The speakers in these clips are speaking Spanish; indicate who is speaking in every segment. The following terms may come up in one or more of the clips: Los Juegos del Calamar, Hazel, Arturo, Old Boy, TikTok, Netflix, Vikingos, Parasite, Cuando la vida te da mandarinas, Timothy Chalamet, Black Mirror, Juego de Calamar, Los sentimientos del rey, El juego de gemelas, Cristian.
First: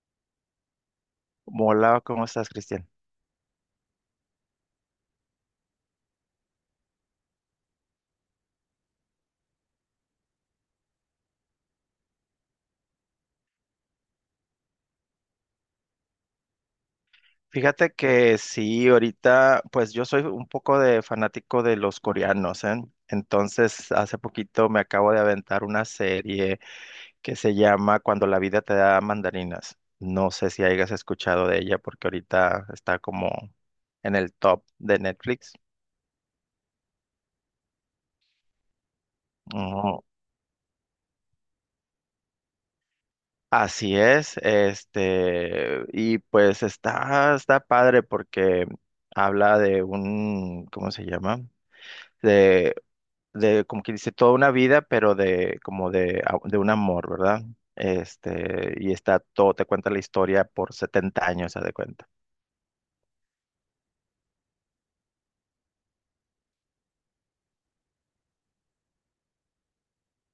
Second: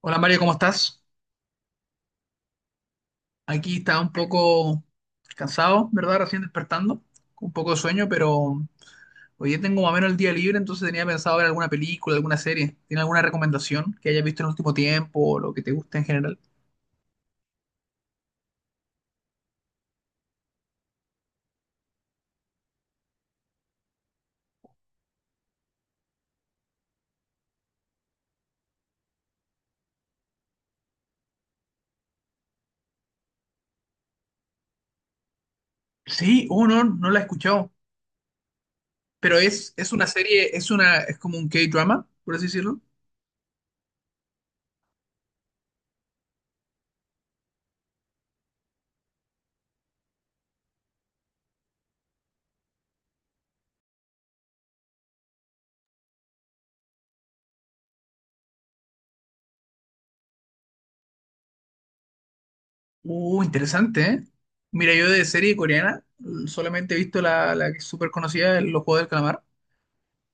Speaker 1: Hola Mario, ¿cómo estás?
Speaker 2: Hola, ¿cómo estás, Cristian?
Speaker 1: Aquí está un poco cansado, ¿verdad? Recién despertando, con un poco de sueño, pero hoy día tengo más o menos el día libre, entonces tenía pensado ver alguna película, alguna serie. ¿Tiene alguna recomendación que hayas visto en el último tiempo o lo que te guste en general?
Speaker 2: Fíjate que sí, ahorita, pues yo soy un poco de fanático de los coreanos, ¿eh? Entonces, hace poquito me acabo de aventar una serie que se llama Cuando la vida te da mandarinas. No sé si hayas escuchado de ella porque ahorita está como en el top de Netflix.
Speaker 1: Sí, oh, no, no la he escuchado, pero es
Speaker 2: Ujú.
Speaker 1: una serie, es una, es como un K-drama, por así decirlo.
Speaker 2: Así es, y pues está padre porque habla de un, ¿cómo se llama? Como que dice, toda una vida, pero de, como de, a- de un amor, ¿verdad? Y está todo, te cuenta la historia por 70 años, haz de cuenta.
Speaker 1: Interesante, ¿eh? Mira, yo de serie coreana solamente he visto la que es súper conocida, Los Juegos del Calamar.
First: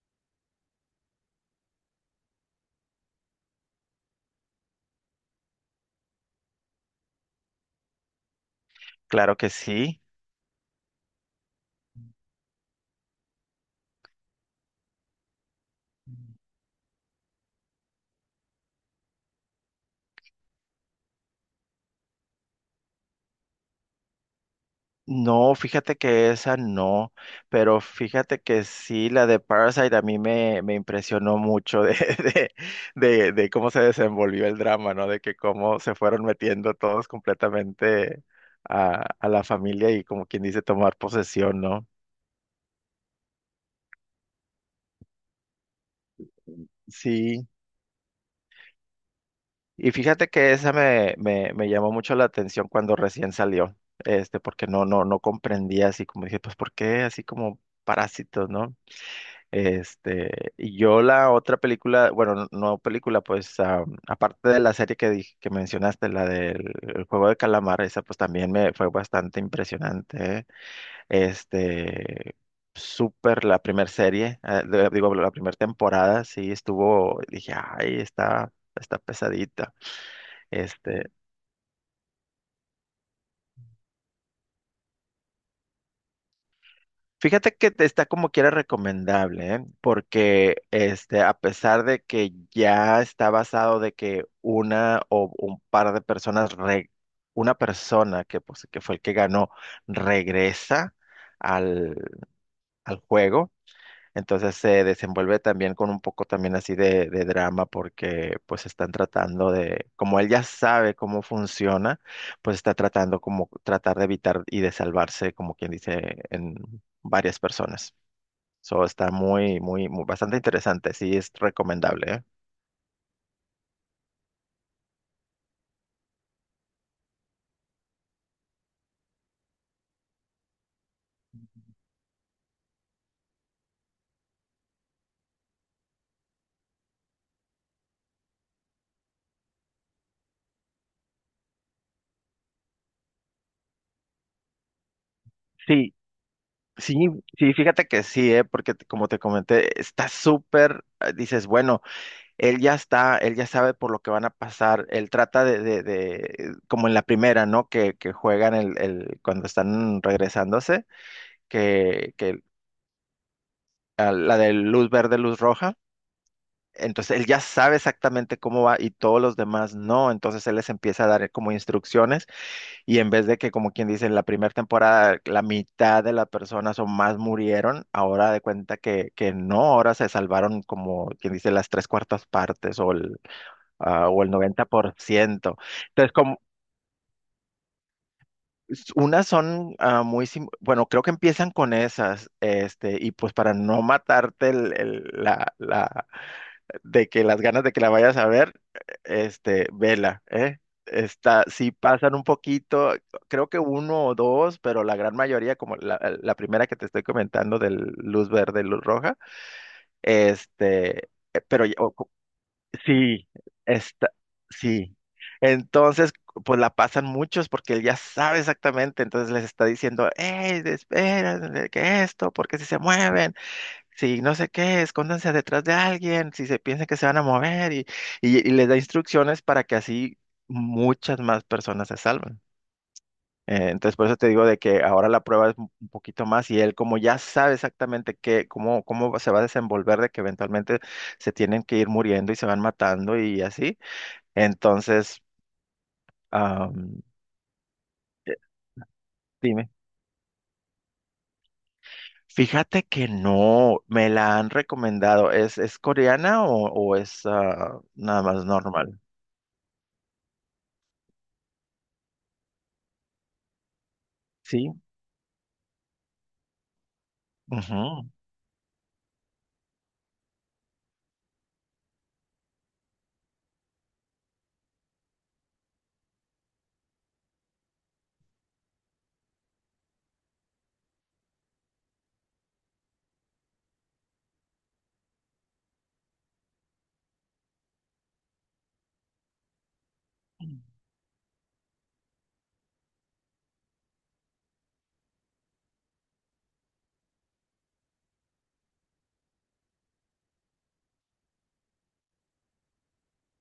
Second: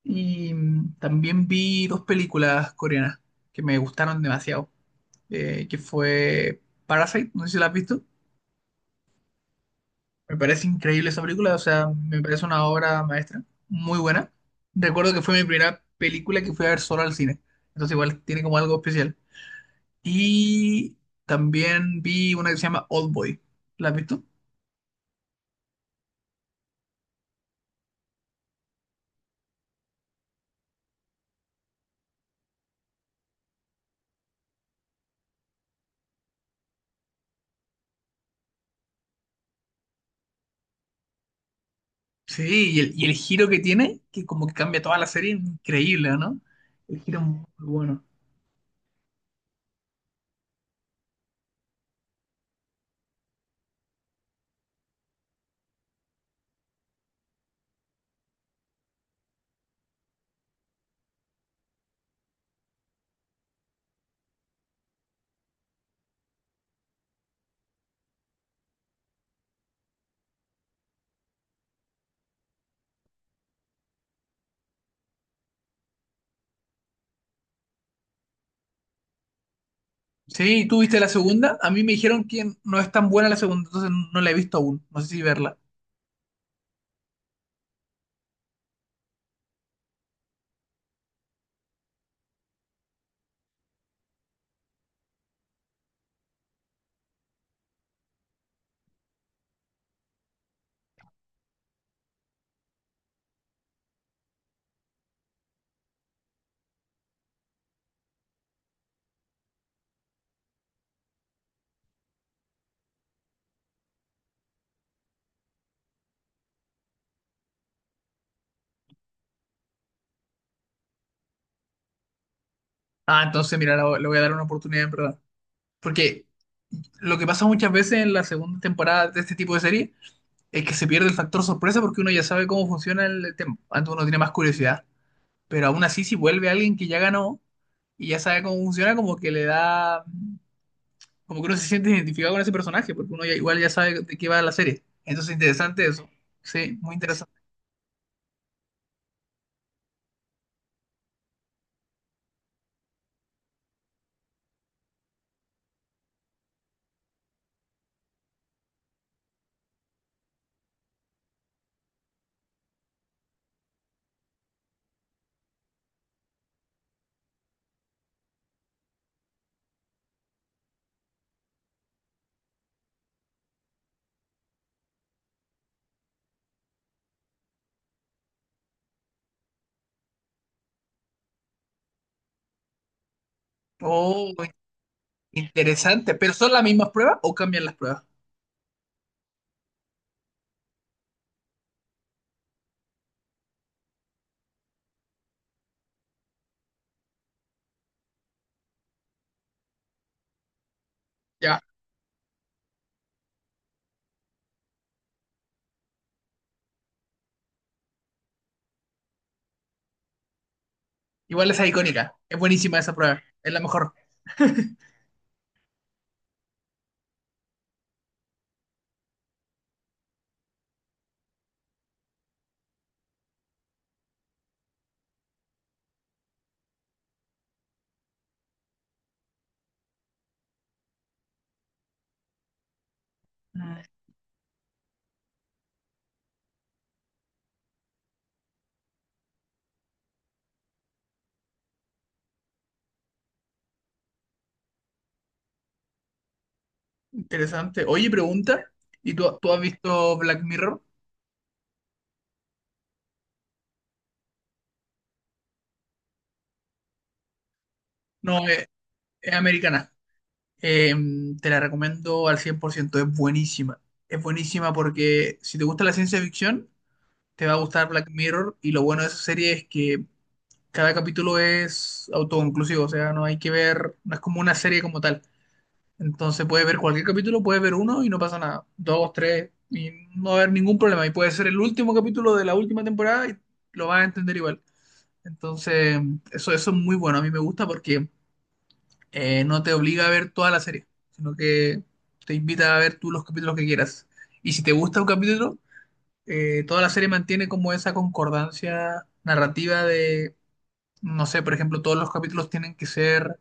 Speaker 1: Y también vi dos películas coreanas que me gustaron demasiado, que fue Parasite, no sé si la has visto.
Speaker 2: Claro que sí.
Speaker 1: Me parece increíble esa película, o sea, me parece una obra maestra, muy buena. Recuerdo que fue mi primera película que fui a ver solo al cine, entonces igual tiene como algo especial. Y también vi una que se llama Old Boy, ¿la has visto?
Speaker 2: No, fíjate que esa no, pero fíjate que sí, la de Parasite a me impresionó mucho de cómo se desenvolvió el drama, ¿no? De que cómo se fueron metiendo todos completamente a la familia y como quien dice tomar posesión, ¿no?
Speaker 1: Sí, y el giro que tiene, que como que cambia toda la serie, increíble, ¿no? El giro es muy
Speaker 2: Sí.
Speaker 1: bueno.
Speaker 2: Y fíjate que esa me llamó mucho la atención cuando recién salió, porque no comprendía así como dije, pues, ¿por qué así como parásitos, no? Este, y yo la otra película, bueno, no película, pues, aparte de la serie que dije, que mencionaste, la del el Juego de Calamar, esa pues también me fue bastante impresionante, ¿eh? Este, súper la primera serie, digo, la primera temporada, sí, dije, ay, está pesadita.
Speaker 1: Sí, ¿tú viste la
Speaker 2: Este,
Speaker 1: segunda? A mí me dijeron que no es tan buena la segunda, entonces no la he visto aún. No sé si verla.
Speaker 2: fíjate que te está como quiera recomendable, ¿eh? Porque este, a pesar de que ya está basado de que una o un par de una persona que, pues, que fue el que ganó, regresa al, al juego, entonces se desenvuelve también con un poco también así de drama porque pues están tratando de, como él ya sabe cómo funciona, pues está tratando como tratar de evitar y de salvarse, como quien dice, en varias personas. So, está muy bastante interesante. Sí, es recomendable, ¿eh?
Speaker 1: Ah, entonces mira, la- le voy a dar una oportunidad en verdad. Porque lo que pasa muchas veces en la segunda temporada de este tipo de serie es que se pierde el factor sorpresa porque uno ya sabe cómo funciona el tema. Antes uno tiene más curiosidad. Pero aún así, si vuelve alguien que ya ganó y ya sabe cómo funciona, como que le da, como que uno se siente identificado con ese personaje, porque uno ya- igual ya sabe de qué va la serie. Entonces, interesante
Speaker 2: Sí,
Speaker 1: eso. Sí,
Speaker 2: sí,
Speaker 1: muy interesante.
Speaker 2: sí, fíjate que sí, ¿eh? Porque como te comenté, está súper, dices, bueno, él ya sabe por lo que van a pasar. Él trata como en la primera, ¿no? Que juegan cuando están regresándose, que a la de luz verde, luz roja. Entonces él ya sabe exactamente cómo va y todos los demás no. Entonces él les empieza a dar como instrucciones. Y en vez de que, como quien dice, en la primera temporada la mitad de las personas o más murieron, ahora de cuenta que no, ahora se salvaron como quien dice las tres cuartas partes o el
Speaker 1: Oh,
Speaker 2: noventa por ciento. Entonces,
Speaker 1: interesante, pero ¿son las mismas pruebas o cambian las pruebas?
Speaker 2: unas son bueno, creo que empiezan con esas, y pues para no matarte de que las ganas de que la vayas a ver, vela, ¿eh? Está,
Speaker 1: Ya,
Speaker 2: sí pasan un poquito, creo que uno o dos, pero la gran mayoría, como la primera que te estoy comentando del luz verde, luz roja, este,
Speaker 1: igual esa
Speaker 2: pero
Speaker 1: es icónica, es buenísima esa prueba,
Speaker 2: sí,
Speaker 1: es la mejor.
Speaker 2: está, sí. Entonces, pues la pasan muchos porque él ya sabe exactamente, entonces les está diciendo, hey, espera, que esto, porque si se mueven, si no sé qué, escóndanse detrás de alguien, si se piensan que se van a mover, y les da instrucciones para que así muchas más personas se salven.
Speaker 1: Mm.
Speaker 2: Entonces, por eso te digo de que ahora la prueba es un poquito más y él como ya sabe exactamente qué, cómo se va a desenvolver, de que eventualmente se tienen que ir muriendo y se van matando y así. Entonces, am,
Speaker 1: Interesante. Oye,
Speaker 2: eh,
Speaker 1: pregunta, ¿y tú has
Speaker 2: dime,
Speaker 1: visto Black Mirror?
Speaker 2: fíjate que no, me la han recomendado. Es coreana o es nada más
Speaker 1: No,
Speaker 2: normal?
Speaker 1: es americana. Eh, te la recomiendo al 100%, es buenísima. Es
Speaker 2: Sí.
Speaker 1: buenísima porque si te gusta la ciencia ficción, te va a gustar
Speaker 2: Ujú.
Speaker 1: Black Mirror y lo bueno de esa serie es que cada capítulo es autoconclusivo, o sea, no hay que ver, no es como una serie como tal. Entonces puedes ver cualquier capítulo, puedes ver uno y no pasa nada. Dos, tres, y no va a haber ningún problema. Y puede ser el último capítulo de la última temporada y lo vas a entender igual. Entonces, eso es muy bueno. A mí me gusta porque no te obliga a ver toda la serie, sino que te invita a ver tú los capítulos que quieras. Y si te gusta un capítulo, toda la serie mantiene como esa concordancia narrativa de, no sé, por ejemplo, todos los capítulos tienen que ser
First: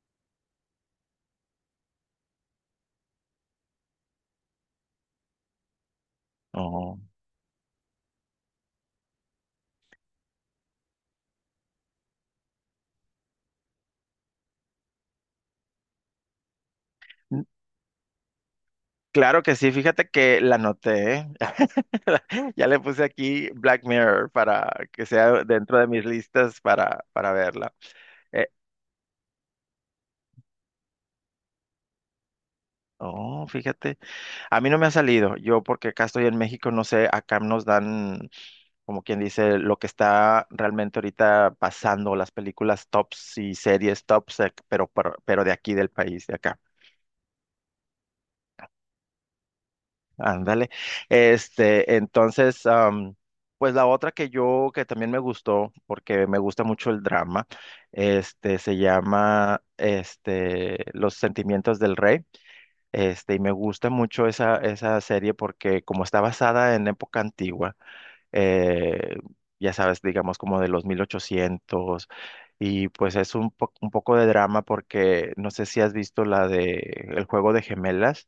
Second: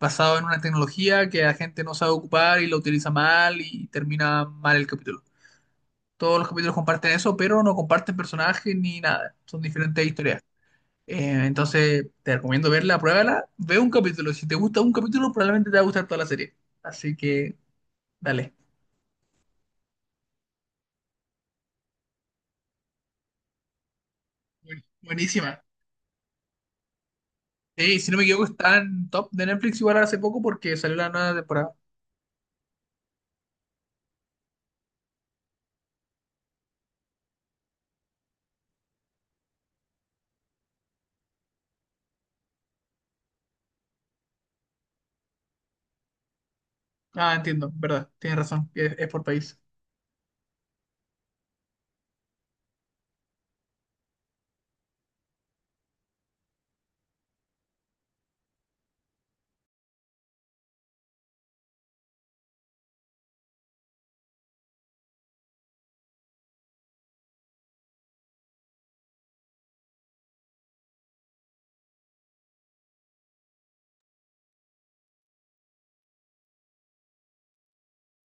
Speaker 1: basado en una tecnología que la gente no sabe ocupar y lo utiliza mal y termina mal el capítulo. Todos los capítulos
Speaker 2: Oh.
Speaker 1: comparten eso, pero no comparten personajes ni nada. Son diferentes historias. Entonces, te recomiendo verla, pruébala, ve un capítulo. Si te gusta un capítulo, probablemente te va a gustar toda la serie. Así
Speaker 2: N-
Speaker 1: que, dale.
Speaker 2: Claro que sí, fíjate que la noté. Ya le puse aquí Black Mirror para
Speaker 1: Buen-
Speaker 2: que sea
Speaker 1: Buenísima.
Speaker 2: dentro de mis listas para verla.
Speaker 1: Sí, si no me equivoco,
Speaker 2: Eh,
Speaker 1: está en top de Netflix igual hace poco porque salió la nueva temporada.
Speaker 2: oh, fíjate. A mí no me ha salido, yo porque acá estoy en México, no sé, acá nos dan, como quien dice, lo que está realmente ahorita pasando, las películas tops y series tops, pero de aquí del país, de acá.
Speaker 1: Ah, entiendo, verdad, tienes razón, es por país.
Speaker 2: Ándale. Entonces, pues la otra que yo, que también me gustó, porque me gusta mucho el drama, se llama, Los sentimientos del rey, y me gusta mucho esa serie porque como está basada en época antigua, eh, ya sabes, digamos como de los 1800, y pues es un, un poco de drama porque no sé si has visto la de El juego de gemelas,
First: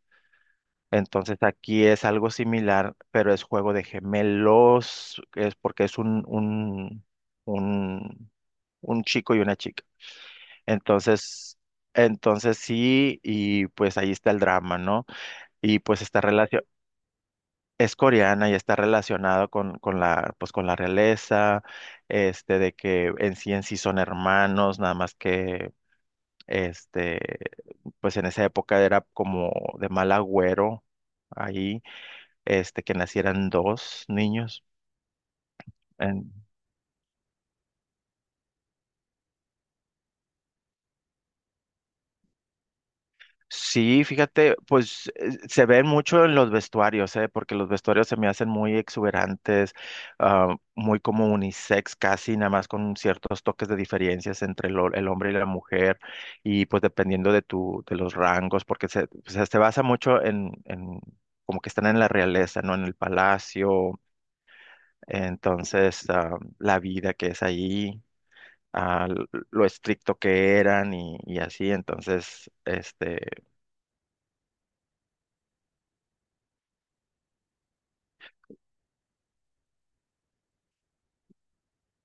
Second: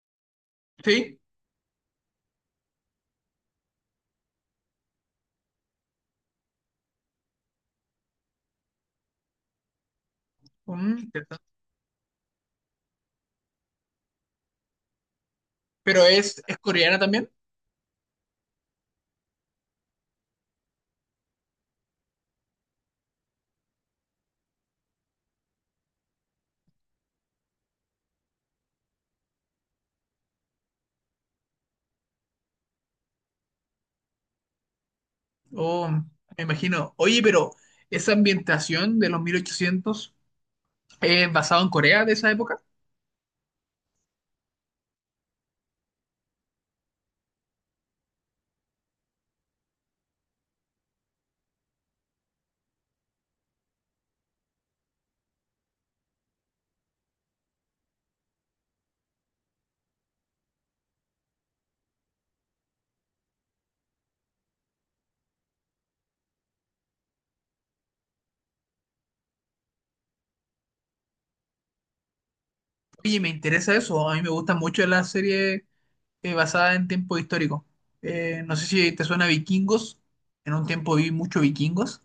Speaker 1: Sí,
Speaker 2: entonces aquí es algo similar, pero es juego de gemelos, es porque es un, un chico y una chica.
Speaker 1: mm, interesante.
Speaker 2: Entonces, entonces sí, y pues ahí está el drama, ¿no? Y pues
Speaker 1: Pero
Speaker 2: está
Speaker 1: es
Speaker 2: relacionado,
Speaker 1: coreana también.
Speaker 2: es coreana y está relacionado con la, pues con la realeza, de que en sí son hermanos, nada más que, este, pues en esa época era como de mal agüero ahí, que nacieran dos niños.
Speaker 1: Oh, me imagino. Oye, pero esa ambientación de los 1800 es basada en Corea de esa época.
Speaker 2: Sí, fíjate, pues se ven mucho en los vestuarios, ¿eh? Porque los vestuarios se me hacen muy exuberantes, muy como unisex casi, nada más con ciertos toques de diferencias entre el hombre y la mujer, y pues dependiendo de tu, de los rangos, porque se, o sea, se basa mucho en como que están en la realeza, ¿no? En el palacio, entonces la vida que es ahí, lo estricto que eran y así, entonces,
Speaker 1: Oye,
Speaker 2: este,
Speaker 1: me interesa eso. A mí me gusta mucho la serie basada en tiempo histórico. No sé si te suena Vikingos. En un tiempo vi mucho Vikingos.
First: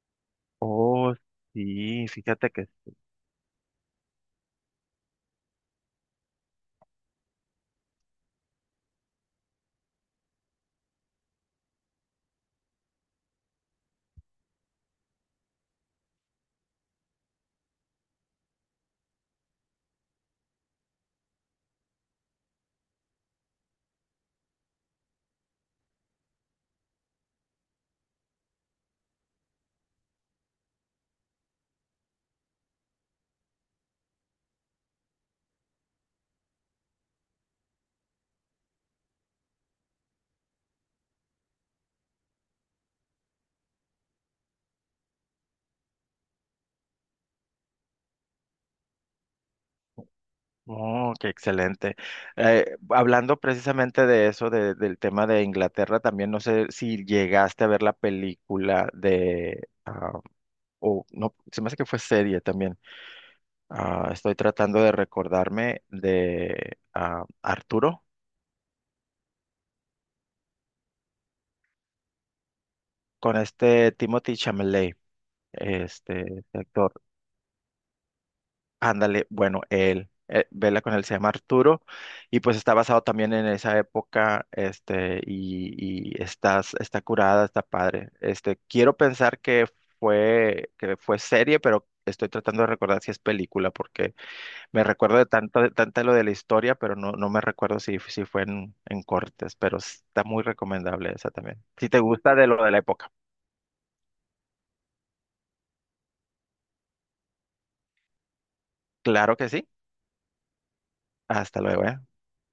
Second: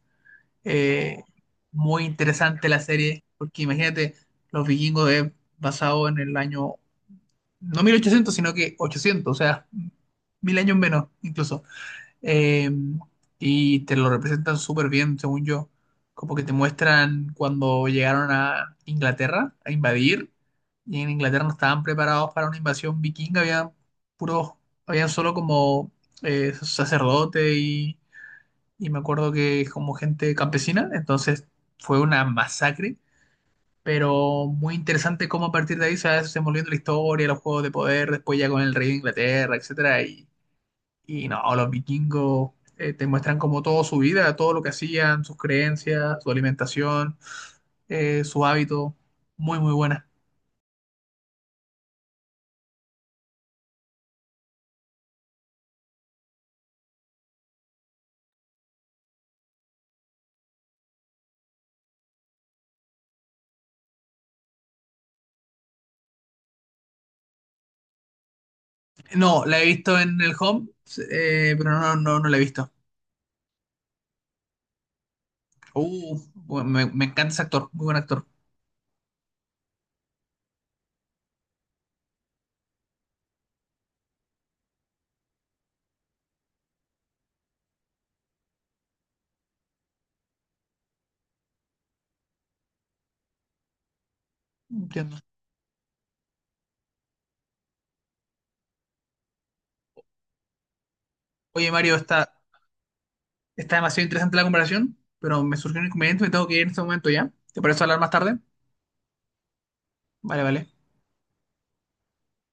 Speaker 2: oh,
Speaker 1: Eh, muy
Speaker 2: sí, fíjate que,
Speaker 1: interesante la serie, porque imagínate, los Vikingos es basado en el año, no 1800 sino que 800, o sea, 1000 años menos incluso. Eh, y te lo representan súper bien, según yo. Como que te muestran cuando llegaron a Inglaterra a invadir, y en Inglaterra no estaban preparados para una invasión vikinga, había puros, habían solo como sacerdote y me acuerdo que como gente campesina, entonces fue una masacre, pero muy interesante cómo a partir de ahí se va desenvolviendo la historia, los juegos de poder, después ya con el rey de Inglaterra, etcétera, y no, los vikingos te muestran como toda su vida, todo lo que hacían, sus creencias, su alimentación, su hábito. Muy, muy buena.
Speaker 2: oh, qué excelente. Hablando precisamente de eso, del tema de Inglaterra, también no sé si llegaste a ver la película de, o no, se me hace que fue serie también. Estoy tratando de recordarme de Arturo
Speaker 1: No, la he visto en el Home, pero no la he visto.
Speaker 2: con este Timothy Chalamet, este
Speaker 1: Bueno,
Speaker 2: actor.
Speaker 1: me encanta ese actor, muy buen actor.
Speaker 2: Ándale, bueno, él, vela con él, se llama Arturo, y pues está basado también en esa época, y está, está curada, está padre. Este, quiero pensar que fue serie, pero estoy tratando de recordar si es película, porque me
Speaker 1: Entiendo.
Speaker 2: recuerdo de tanto lo de la historia, pero no, no me recuerdo si fue en cortes, pero está muy recomendable esa también.
Speaker 1: Oye,
Speaker 2: Si
Speaker 1: Mario,
Speaker 2: te
Speaker 1: está,
Speaker 2: gusta de lo de la época,
Speaker 1: está demasiado interesante la comparación, pero me surgió un inconveniente, me tengo que ir en este momento ya. ¿Te parece hablar más tarde?
Speaker 2: claro que sí.
Speaker 1: Vale, vale.
Speaker 2: Hasta luego, ¿eh?